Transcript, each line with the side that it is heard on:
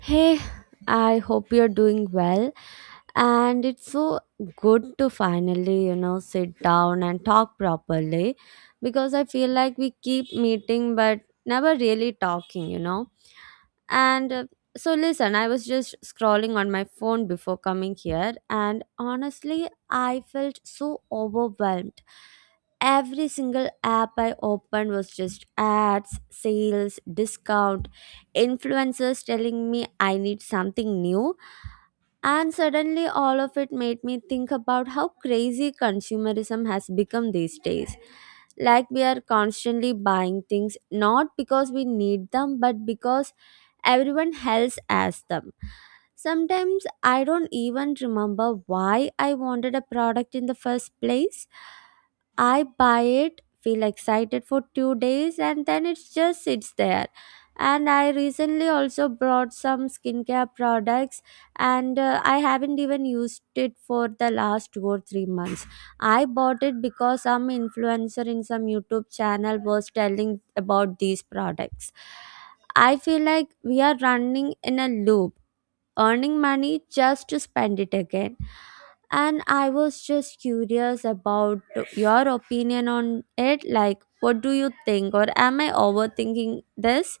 right: Hey, I hope you're doing well. And it's so good to finally, sit down and talk properly because I feel like we keep meeting but never really talking. And so, listen, I was just scrolling on my phone before coming here, and honestly, I felt so overwhelmed. Every single app I opened was just ads, sales, discount, influencers telling me I need something new, and suddenly, all of it made me think about how crazy consumerism has become these days. Like, we are constantly buying things not because we need them, but because everyone else has them. Sometimes I don't even remember why I wanted a product in the first place. I buy it, feel excited for 2 days, and then it just sits there. And I recently also brought some skincare products, and I haven't even used it for the last 2 or 3 months. I bought it because some influencer in some YouTube channel was telling about these products. I feel like we are running in a loop, earning money just to spend it again. And I was just curious about your opinion on it. Like, what do you think, or am I overthinking this?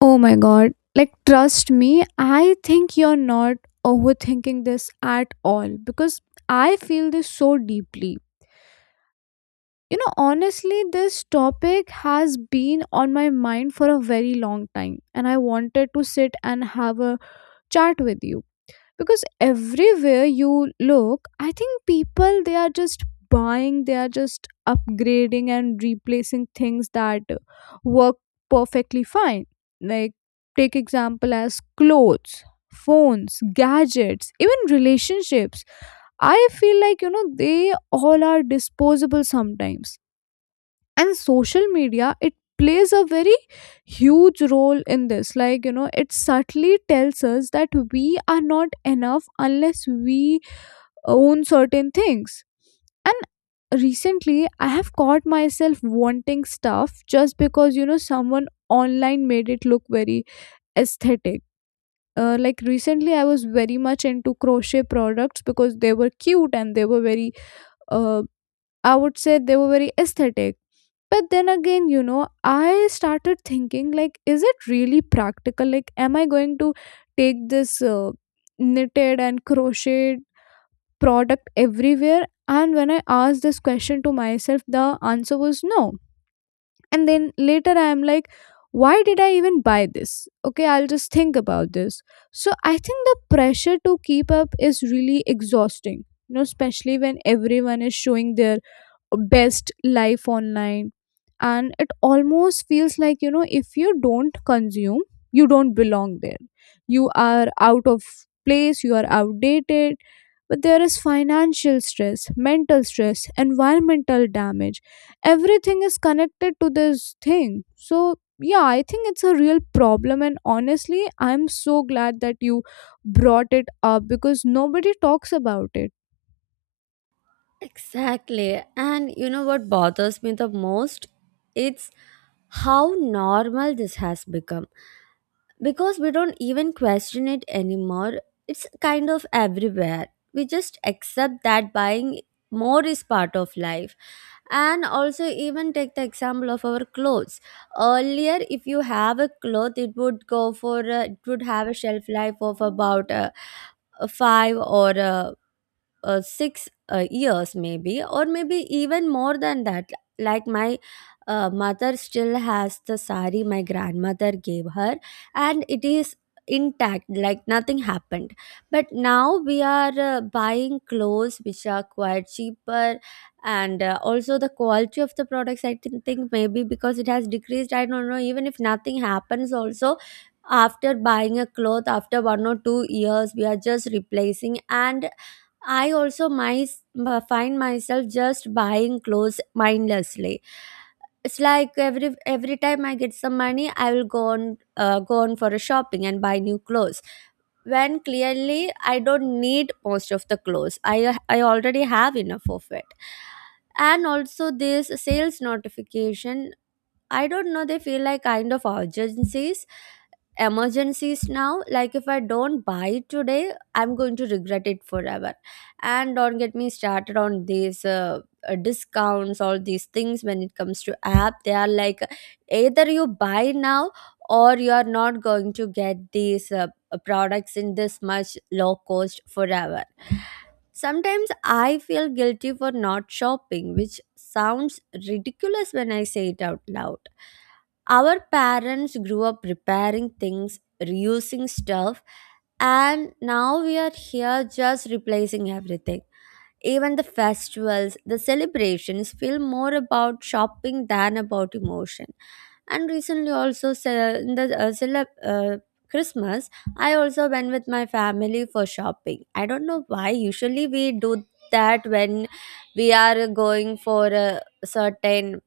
left: Oh my god. Like, trust me, I think you're not overthinking this at all because I feel this so deeply. You know, honestly, this topic has been on my mind for a very long time, and I wanted to sit and have a chat with you because everywhere you look, I think people, they are just buying, they are just upgrading and replacing things that work perfectly fine. Like, take example as clothes, phones, gadgets, even relationships. I feel like, you know, they all are disposable sometimes. And social media, it plays a very huge role in this. Like, you know, it subtly tells us that we are not enough unless we own certain things. And recently, I have caught myself wanting stuff just because, you know, someone online made it look very aesthetic. Like, recently I was very much into crochet products because they were cute and they were very, uh, I would say they were very aesthetic. But then again, you know, I started thinking, like, is it really practical? Like, am I going to take this knitted and crocheted product everywhere? And when I asked this question to myself, the answer was no. And then later, I am like, why did I even buy this? Okay, I'll just think about this. So I think the pressure to keep up is really exhausting, you know, especially when everyone is showing their best life online. And it almost feels like, you know, if you don't consume, you don't belong there, you are out of place, you are outdated. But there is financial stress, mental stress, environmental damage, everything is connected to this thing. So yeah, I think it's a real problem, and honestly I'm so glad that you brought it up because nobody talks about it.
right: Exactly. And you know what bothers me the most? It's how normal this has become, because we don't even question it anymore. It's kind of everywhere. We just accept that buying more is part of life. And also, even take the example of our clothes. Earlier, if you have a cloth, it would go for it would have a shelf life of about five or six years, maybe, or maybe even more than that, like my mother still has the sari my grandmother gave her, and it is intact, like nothing happened. But now we are buying clothes which are quite cheaper, and also the quality of the products, I think maybe because it has decreased, I don't know. Even if nothing happens also, after buying a cloth after 1 or 2 years, we are just replacing. And I also my, find myself just buying clothes mindlessly. It's like every time I get some money, I will go on for a shopping and buy new clothes, when clearly I don't need most of the clothes. I already have enough of it. And also this sales notification, I don't know, they feel like kind of urgencies, emergencies now. Like if I don't buy today, I'm going to regret it forever. And don't get me started on these discounts, all these things when it comes to app. They are like, either you buy now or you are not going to get these products in this much low cost forever. Sometimes I feel guilty for not shopping, which sounds ridiculous when I say it out loud. Our parents grew up repairing things, reusing stuff, and now we are here just replacing everything. Even the festivals, the celebrations feel more about shopping than about emotion. And recently, also in the uh, celeb- uh, Christmas, I also went with my family for shopping. I don't know why. Usually, we do that when we are going for a certain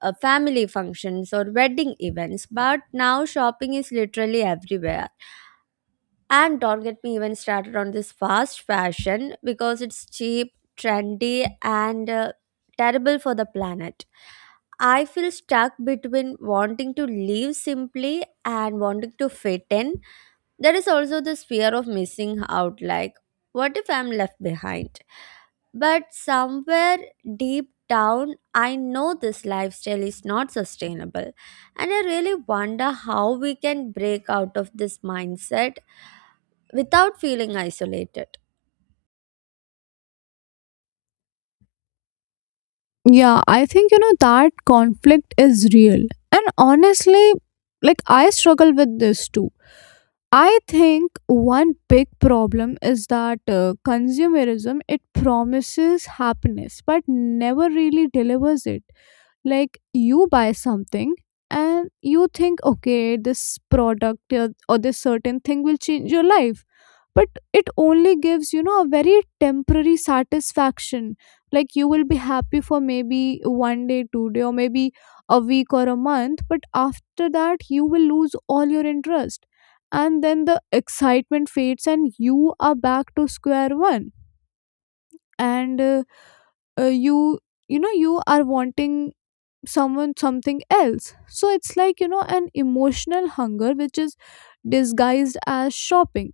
right: family functions or wedding events, but now shopping is literally everywhere. And don't get me even started on this fast fashion because it's cheap, trendy, and terrible for the planet. I feel stuck between wanting to live simply and wanting to fit in. There is also this fear of missing out, like, what if I'm left behind? But somewhere deep down, I know this lifestyle is not sustainable. And I really wonder how we can break out of this mindset without feeling isolated.
left: Yeah, I think, you know, that conflict is real. And honestly, like, I struggle with this too. I think one big problem is that consumerism, it promises happiness but never really delivers it. Like, you buy something and you think, okay, this product or this certain thing will change your life, but it only gives, you know, a very temporary satisfaction. Like, you will be happy for maybe one day 2 day, or maybe a week or a month, but after that you will lose all your interest. And then the excitement fades and you are back to square one. And uh, you you know, you are wanting someone something else. So it's like, you know, an emotional hunger which is disguised as shopping.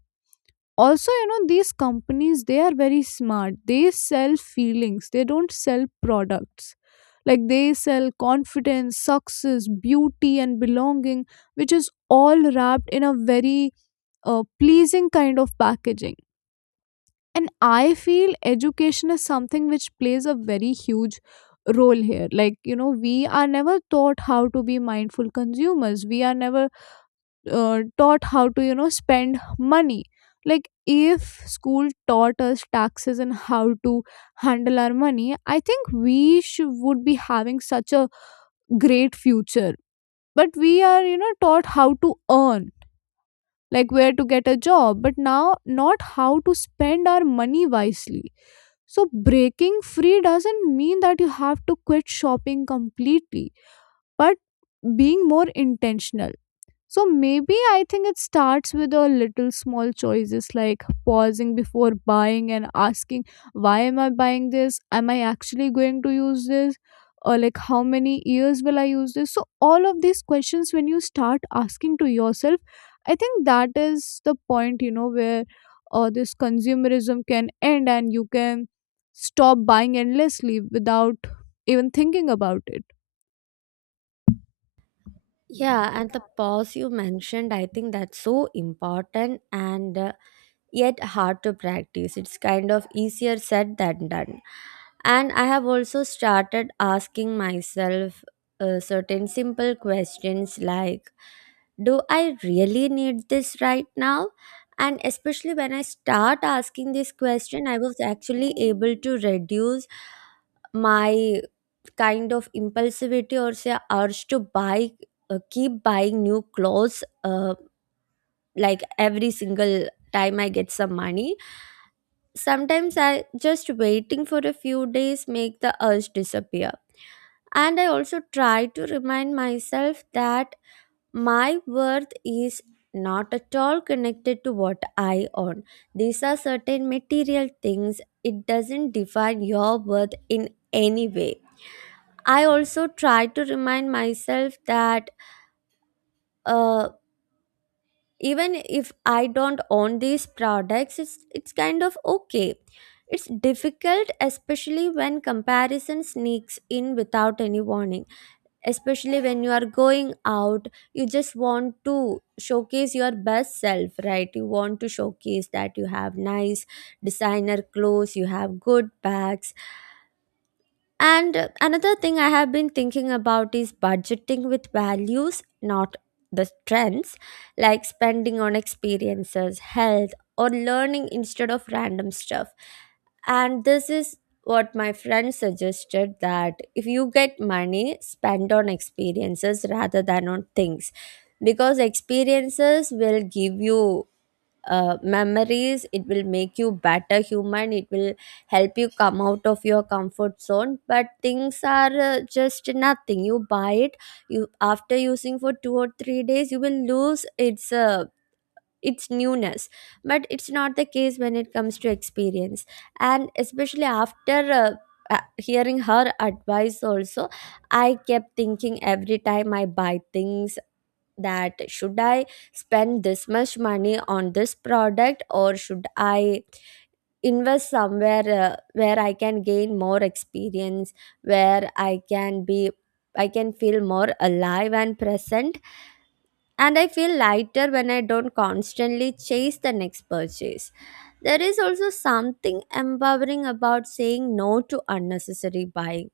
left: Also, you know, these companies, they are very smart, they sell feelings, they don't sell products. Like, they sell confidence, success, beauty and belonging, which is all wrapped in a very pleasing kind of packaging. And I feel education is something which plays a very huge role here. Like, you know, we are never taught how to be mindful consumers, we are never taught how to, you know, spend money. Like, if school taught us taxes and how to handle our money, I think we would be having such a great future. But we are, you know, taught how to earn, like, where to get a job, but now not how to spend our money wisely. So breaking free doesn't mean that you have to quit shopping completely, but being more intentional. So maybe I think it starts with a little small choices, like pausing before buying and asking, why am I buying this? Am I actually going to use this? Or like, how many years will I use this? So all of these questions, when you start asking to yourself, I think that is the point, you know, where this consumerism can end and you can stop buying endlessly without even thinking about it.
right: Yeah, and the pause you mentioned, I think that's so important and yet hard to practice. It's kind of easier said than done. And I have also started asking myself certain simple questions like, do I really need this right now? And especially when I start asking this question, I was actually able to reduce my kind of impulsivity, or say urge to buy, keep buying new clothes like every single time I get some money. Sometimes I just waiting for a few days make the urge disappear. And I also try to remind myself that my worth is not at all connected to what I own. These are certain material things, it doesn't define your worth in any way. I also try to remind myself that uh, even if I don't own these products, it's kind of okay. It's difficult, especially when comparison sneaks in without any warning. Especially when you are going out, you just want to showcase your best self, right? You want to showcase that you have nice designer clothes, you have good bags. And another thing I have been thinking about is budgeting with values, not the trends, like spending on experiences, health, or learning instead of random stuff. And this is what my friend suggested, that if you get money, spend on experiences rather than on things, because experiences will give you memories, it will make you better human, it will help you come out of your comfort zone. But things are just nothing. You buy it, you after using for 2 or 3 days, you will lose its newness. But it's not the case when it comes to experience. And especially after hearing her advice also, I kept thinking every time I buy things, that should I spend this much money on this product, or should I invest somewhere where I can gain more experience, where I can be, I can feel more alive and present. And I feel lighter when I don't constantly chase the next purchase. There is also something empowering about saying no to unnecessary buying.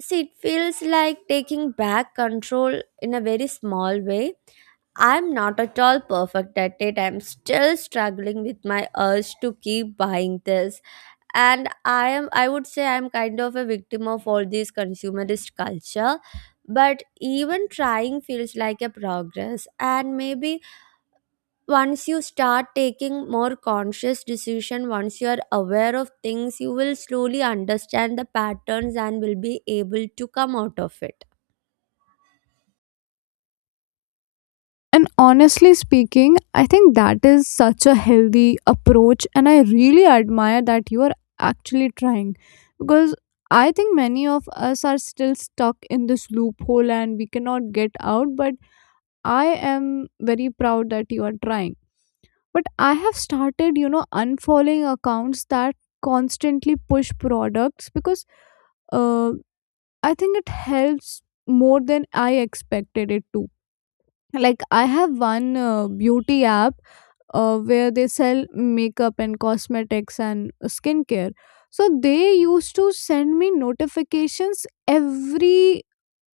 right: See, it feels like taking back control in a very small way. I'm not at all perfect at it. I'm still struggling with my urge to keep buying this. And I would say I'm kind of a victim of all this consumerist culture. But even trying feels like a progress. And maybe once you start taking more conscious decision, once you are aware of things, you will slowly understand the patterns and will be able to come out of it.
left: And honestly speaking, I think that is such a healthy approach, and I really admire that you are actually trying, because I think many of us are still stuck in this loophole and we cannot get out. But I am very proud that you are trying. But I have started, you know, unfollowing accounts that constantly push products, because uh, I think it helps more than I expected it to. Like, I have one beauty app where they sell makeup and cosmetics and skincare. So they used to send me notifications every,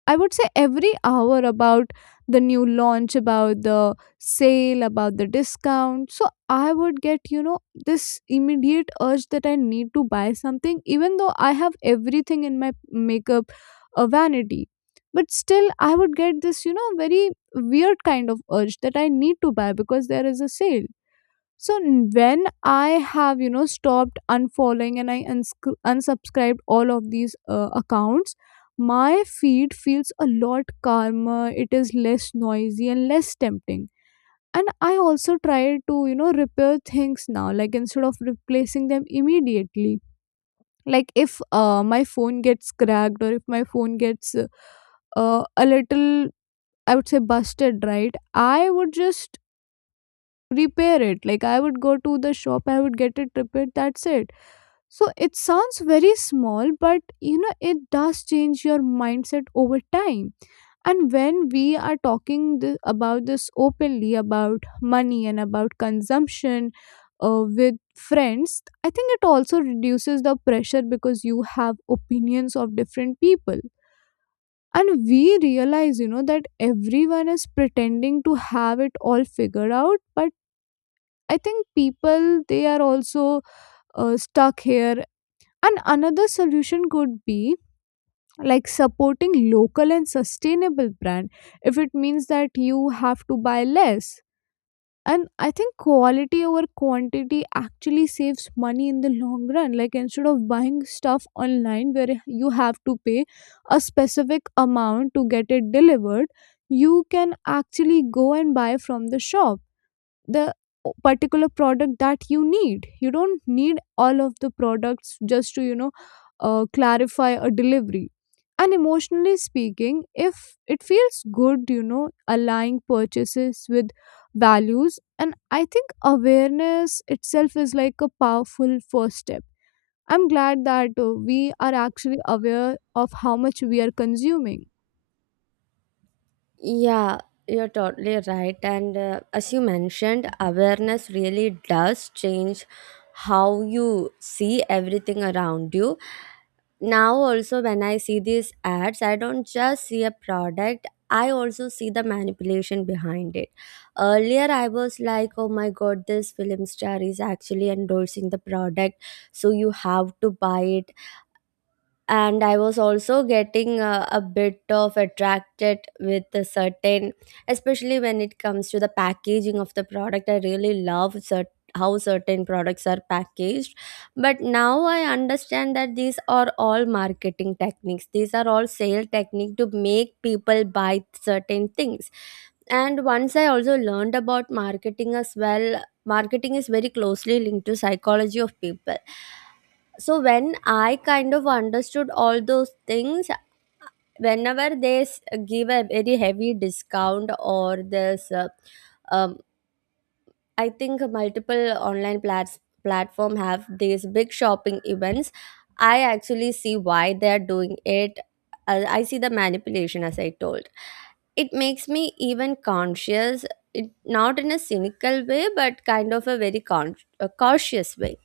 left: I would say, every hour about the new launch, about the sale, about the discount. So I would get, you know, this immediate urge that I need to buy something, even though I have everything in my makeup vanity. But still, I would get this, you know, very weird kind of urge that I need to buy because there is a sale. So when I have, you know, stopped unfollowing and I unsubscribed all of these accounts, my feed feels a lot calmer. It is less noisy and less tempting. And I also try to, you know, repair things now, like instead of replacing them immediately. Like if my phone gets cracked, or if my phone gets a little, I would say, busted, right? I would just repair it. Like, I would go to the shop, I would get it repaired, that's it. So it sounds very small, but you know, it does change your mindset over time. And when we are talking about this openly, about money and about consumption with friends, I think it also reduces the pressure because you have opinions of different people. And we realize, you know, that everyone is pretending to have it all figured out, but I think people, they are also stuck here. And another solution could be like supporting local and sustainable brand, if it means that you have to buy less. And I think quality over quantity actually saves money in the long run. Like, instead of buying stuff online where you have to pay a specific amount to get it delivered, you can actually go and buy from the shop the particular product that you need. You don't need all of the products just to, you know, clarify a delivery. And emotionally speaking, if it feels good, you know, aligning purchases with values. And I think awareness itself is like a powerful first step. I'm glad that we are actually aware of how much we are consuming.
right: Yeah, you're totally right. And as you mentioned, awareness really does change how you see everything around you. Now, also, when I see these ads, I don't just see a product, I also see the manipulation behind it. Earlier, I was like, oh my god, this film star is actually endorsing the product, so you have to buy it. And I was also getting a bit of attracted with a certain, especially when it comes to the packaging of the product. I really love how certain products are packaged. But now I understand that these are all marketing techniques, these are all sale technique to make people buy certain things. And once I also learned about marketing as well, marketing is very closely linked to psychology of people. So when I kind of understood all those things, whenever they give a very heavy discount, or this um, I think multiple online plats platform have these big shopping events, I actually see why they are doing it. I see the manipulation, as I told. It makes me even conscious, it, not in a cynical way, but kind of a very a cautious way.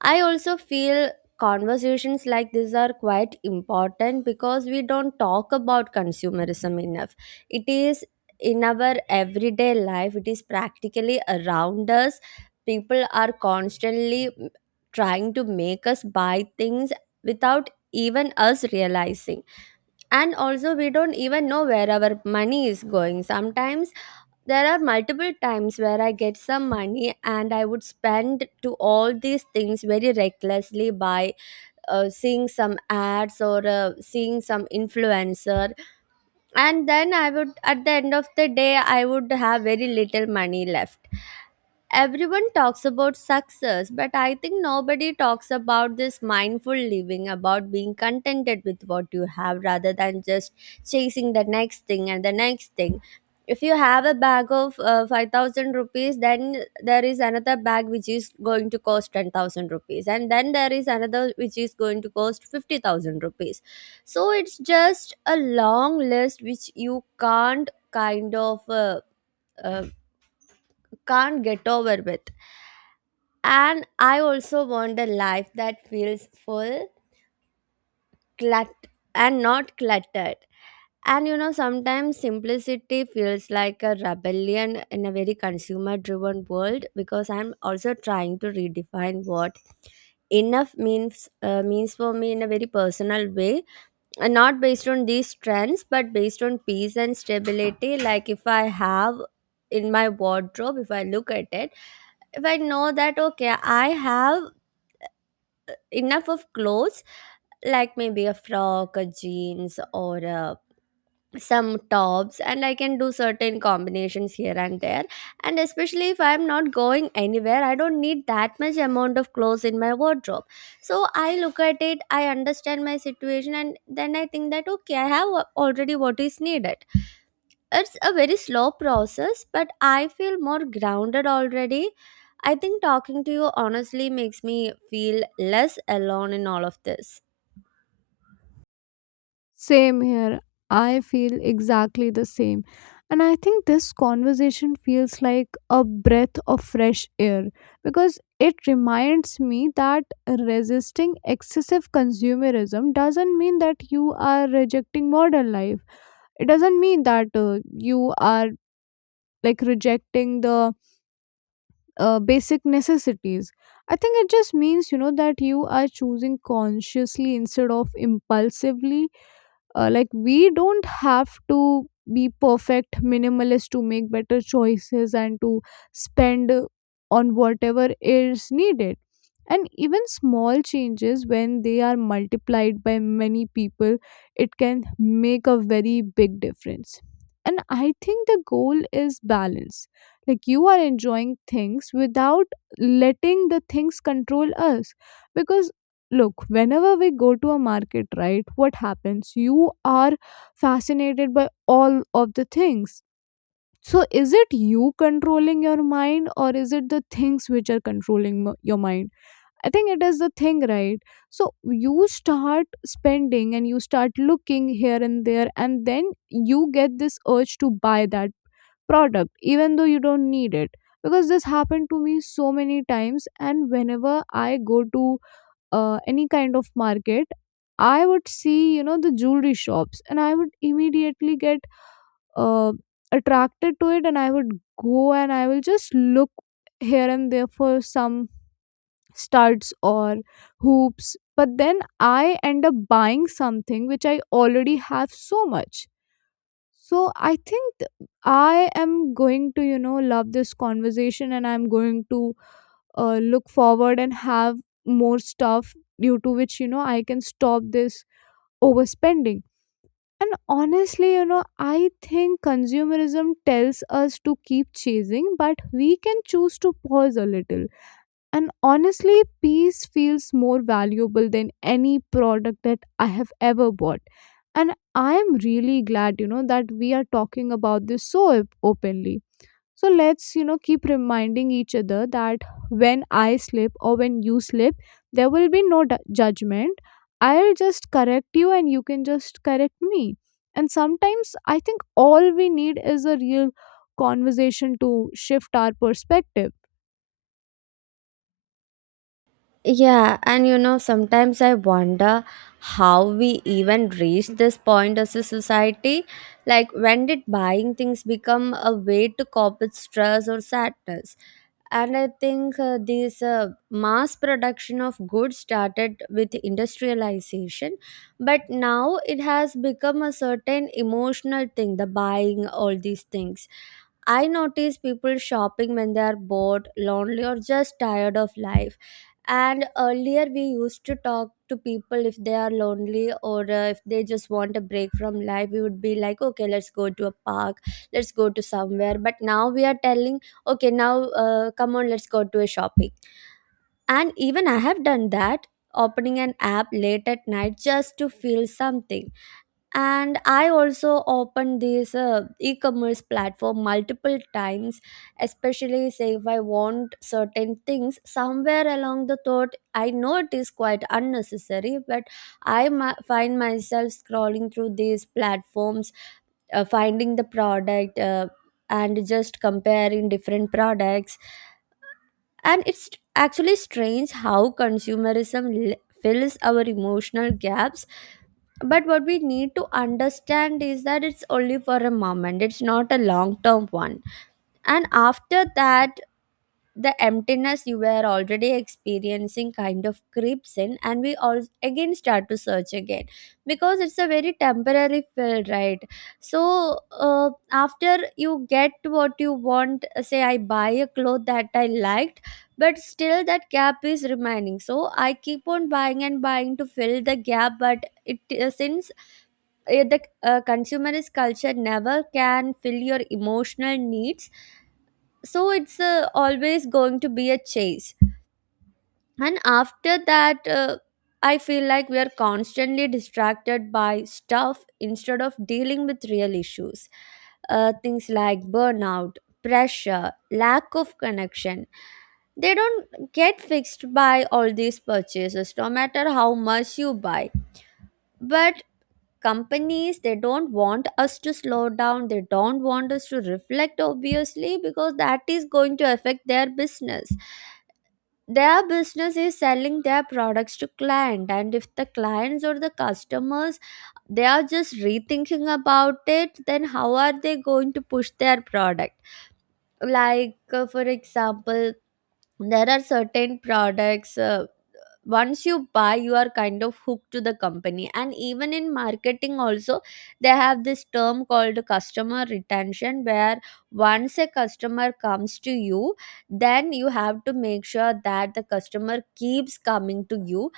right: I also feel conversations like this are quite important because we don't talk about consumerism enough. It is in our everyday life. It is practically around us. People are constantly trying to make us buy things without even us realizing, and also we don't even know where our money is going sometimes. There are multiple times where I get some money and I would spend to all these things very recklessly by seeing some ads or seeing some influencer, and then I would, at the end of the day, I would have very little money left. Everyone talks about success, but I think nobody talks about this mindful living, about being contented with what you have rather than just chasing the next thing and the next thing. If you have a bag of 5,000 rupees, then there is another bag which is going to cost 10,000 rupees, and then there is another which is going to cost 50,000 rupees. So it's just a long list which you can't kind of uh, can't get over with. And I also want a life that feels full, clut and not cluttered. And you know, sometimes simplicity feels like a rebellion in a very consumer driven world, because I'm also trying to redefine what enough means, means for me in a very personal way, and not based on these trends, but based on peace and stability. Like, if I have, in my wardrobe, if I look at it, if I know that, okay, I have enough of clothes, like maybe a frock, a jeans, or a some tops, and I can do certain combinations here and there. And especially if I'm not going anywhere, I don't need that much amount of clothes in my wardrobe. So I look at it, I understand my situation, and then I think that, okay, I have already what is needed. It's a very slow process, but I feel more grounded already. I think talking to you honestly makes me feel less alone in all of this.
left: Same here. I feel exactly the same. And I think this conversation feels like a breath of fresh air because it reminds me that resisting excessive consumerism doesn't mean that you are rejecting modern life. It doesn't mean that you are like rejecting the basic necessities. I think it just means, you know, that you are choosing consciously instead of impulsively. Like, we don't have to be perfect minimalist to make better choices and to spend on whatever is needed. And even small changes, when they are multiplied by many people, it can make a very big difference. And I think the goal is balance, like you are enjoying things without letting the things control us. Because look, whenever we go to a market, right, what happens? You are fascinated by all of the things. So, is it you controlling your mind, or is it the things which are controlling your mind? I think it is the thing, right? So, you start spending and you start looking here and there, and then you get this urge to buy that product even though you don't need it. Because this happened to me so many times, and whenever I go to any kind of market, I would see, you know, the jewelry shops and I would immediately get uh, attracted to it, and I would go and I will just look here and there for some studs or hoops. But then I end up buying something which I already have so much. So I think I am going to, you know, love this conversation, and I'm going to look forward and have more stuff, due to which, you know, I can stop this overspending. And honestly, you know, I think consumerism tells us to keep chasing, but we can choose to pause a little. And honestly, peace feels more valuable than any product that I have ever bought. And I am really glad, you know, that we are talking about this so openly. So let's, you know, keep reminding each other that when I slip or when you slip, there will be no judgment. I'll just correct you and you can just correct me. And sometimes I think all we need is a real conversation to shift our perspective.
right: Yeah, and you know, sometimes I wonder how we even reached this point as a society. Like, when did buying things become a way to cope with stress or sadness? And I think this mass production of goods started with industrialization, but now it has become a certain emotional thing, the buying all these things. I notice people shopping when they are bored, lonely, or just tired of life. And earlier we used to talk to people if they are lonely, or if they just want a break from life, we would be like, okay, let's go to a park, let's go to somewhere. But now we are telling, okay, now come on, let's go to a shopping. And even I have done that, opening an app late at night just to feel something. And I also opened this e-commerce platform multiple times, especially, say if I want certain things, somewhere along the thought I know it is quite unnecessary, but I find myself scrolling through these platforms, finding the product, and just comparing different products. And it's actually strange how consumerism fills our emotional gaps. But what we need to understand is that it's only for a moment, it's not a long term one. And after that, the emptiness you were already experiencing kind of creeps in, and we all again start to search again, because it's a very temporary fill, right? So after you get what you want, say I buy a cloth that I liked, but still that gap is remaining, so I keep on buying and buying to fill the gap. But it since the consumerist culture never can fill your emotional needs, so it's always going to be a chase. And after that, I feel like we are constantly distracted by stuff instead of dealing with real issues. Things like burnout, pressure, lack of connection, they don't get fixed by all these purchases, no matter how much you buy. But companies, they don't want us to slow down, they don't want us to reflect, obviously, because that is going to affect their business. Their business is selling their products to client, and if the clients or the customers, they are just rethinking about it, then how are they going to push their product? Like for example, there are certain products, once you buy, you are kind of hooked to the company. And even in marketing also, they have this term called customer retention, where once a customer comes to you, then you have to make sure that the customer keeps coming to you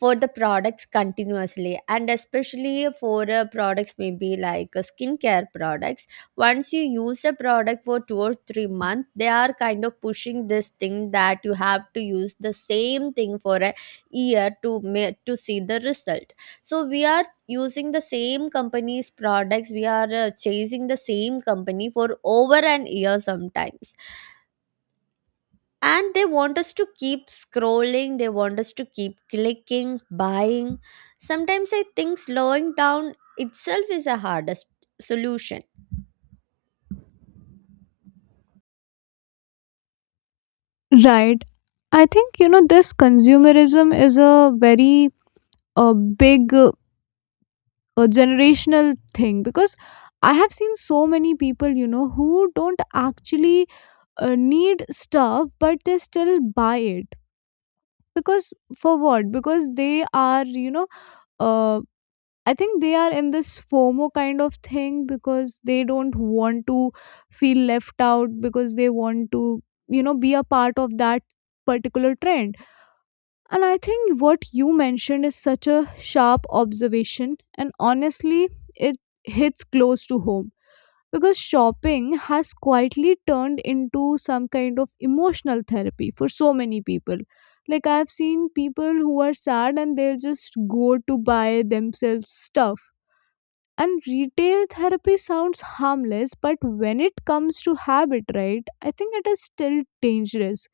right: for the products continuously. And especially for products maybe like skincare products, once you use a product for 2 or 3 months, they are kind of pushing this thing that you have to use the same thing for a year to to see the result. So we are using the same company's products, we are chasing the same company for over an year sometimes. And they want us to keep scrolling, they want us to keep clicking, buying. Sometimes I think slowing down itself is a hardest solution.
left: Right. I think, you know, this consumerism is a very big generational thing, because I have seen so many people, you know, who don't actually need stuff, but they still buy it. Because for what? Because they are, you know, uh, I think they are in this FOMO kind of thing because they don't want to feel left out, because they want to, you know, be a part of that particular trend. And I think what you mentioned is such a sharp observation, and honestly it hits close to home because shopping has quietly turned into some kind of emotional therapy for so many people. Like, I've seen people who are sad and they'll just go to buy themselves stuff. And retail therapy sounds harmless, but when it comes to habit, right, I think it is still dangerous.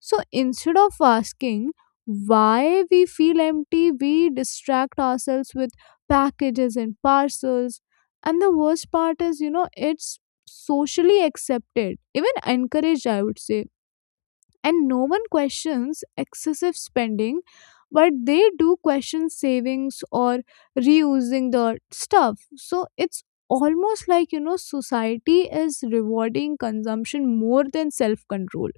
left: So instead of asking why we feel empty, we distract ourselves with packages and parcels. And the worst part is, you know, it's socially accepted, even encouraged, I would say. And no one questions excessive spending, but they do question savings or reusing the stuff. So it's almost like, you know, society is rewarding consumption more than self control.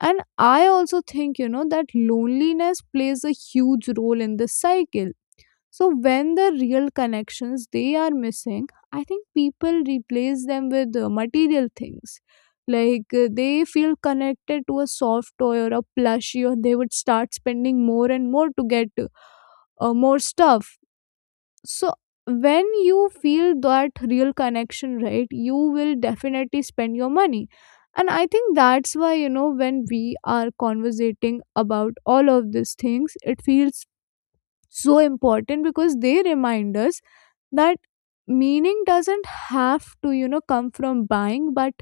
left: And I also think, you know, that loneliness plays a huge role in this cycle. So when the real connections they are missing, I think people replace them with material things. Like, they feel connected to a soft toy or a plushie, or they would start spending more and more to get more stuff. So when you feel that real connection, right, you will definitely spend your money. And I think that's why, you know, when we are conversating about all of these things, it feels so important because they remind us that meaning doesn't have to, you know, come from buying, but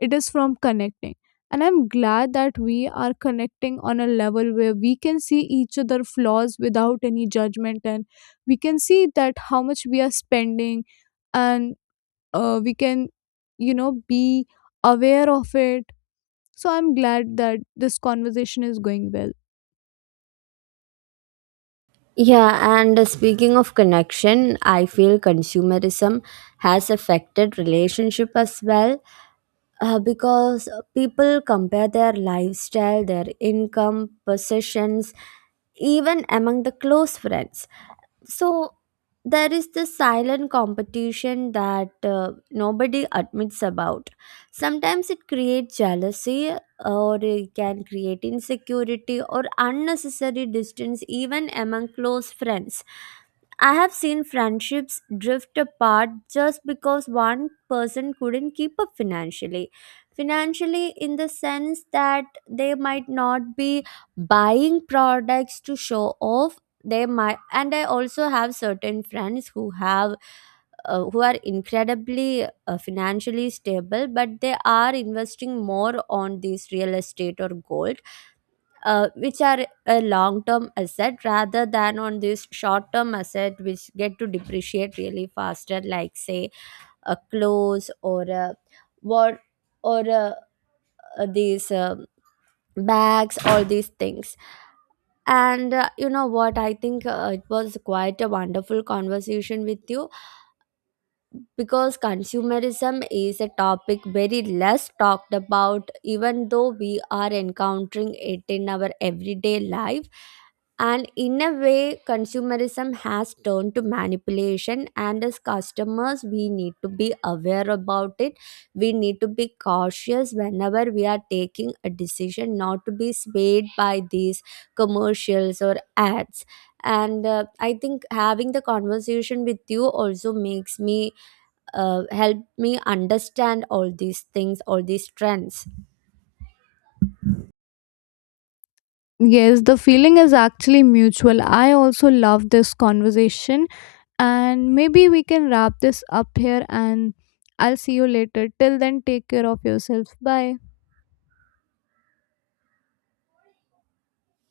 left: it is from connecting. And I'm glad that we are connecting on a level where we can see each other flaws without any judgment, and we can see that how much we are spending. And we can, you know, be aware of it. So I'm glad that this conversation is going well.
right: Yeah, and speaking of connection, I feel consumerism has affected relationship as well, because people compare their lifestyle, their income, possessions, even among the close friends. So there is this silent competition that nobody admits about. Sometimes it creates jealousy, or it can create insecurity or unnecessary distance even among close friends. I have seen friendships drift apart just because one person couldn't keep up financially. Financially in the sense that they might not be buying products to show off, they might. And I also have certain friends who have who are incredibly financially stable, but they are investing more on these real estate or gold, which are a long term asset rather than on this short term asset which get to depreciate really faster, like say a clothes or a what, or a, these bags, all these things. And you know what? I think it was quite a wonderful conversation with you, because consumerism is a topic very less talked about even though we are encountering it in our everyday life. And in a way, consumerism has turned to manipulation, and as customers we need to be aware about it. We need to be cautious whenever we are taking a decision, not to be swayed by these commercials or ads. And I think having the conversation with you also makes me helped me understand all these things, all these trends.
left: Yes, the feeling is actually mutual, I also love this conversation. And maybe we can wrap this up here, and I'll see you later. Till then, take care of yourself. Bye.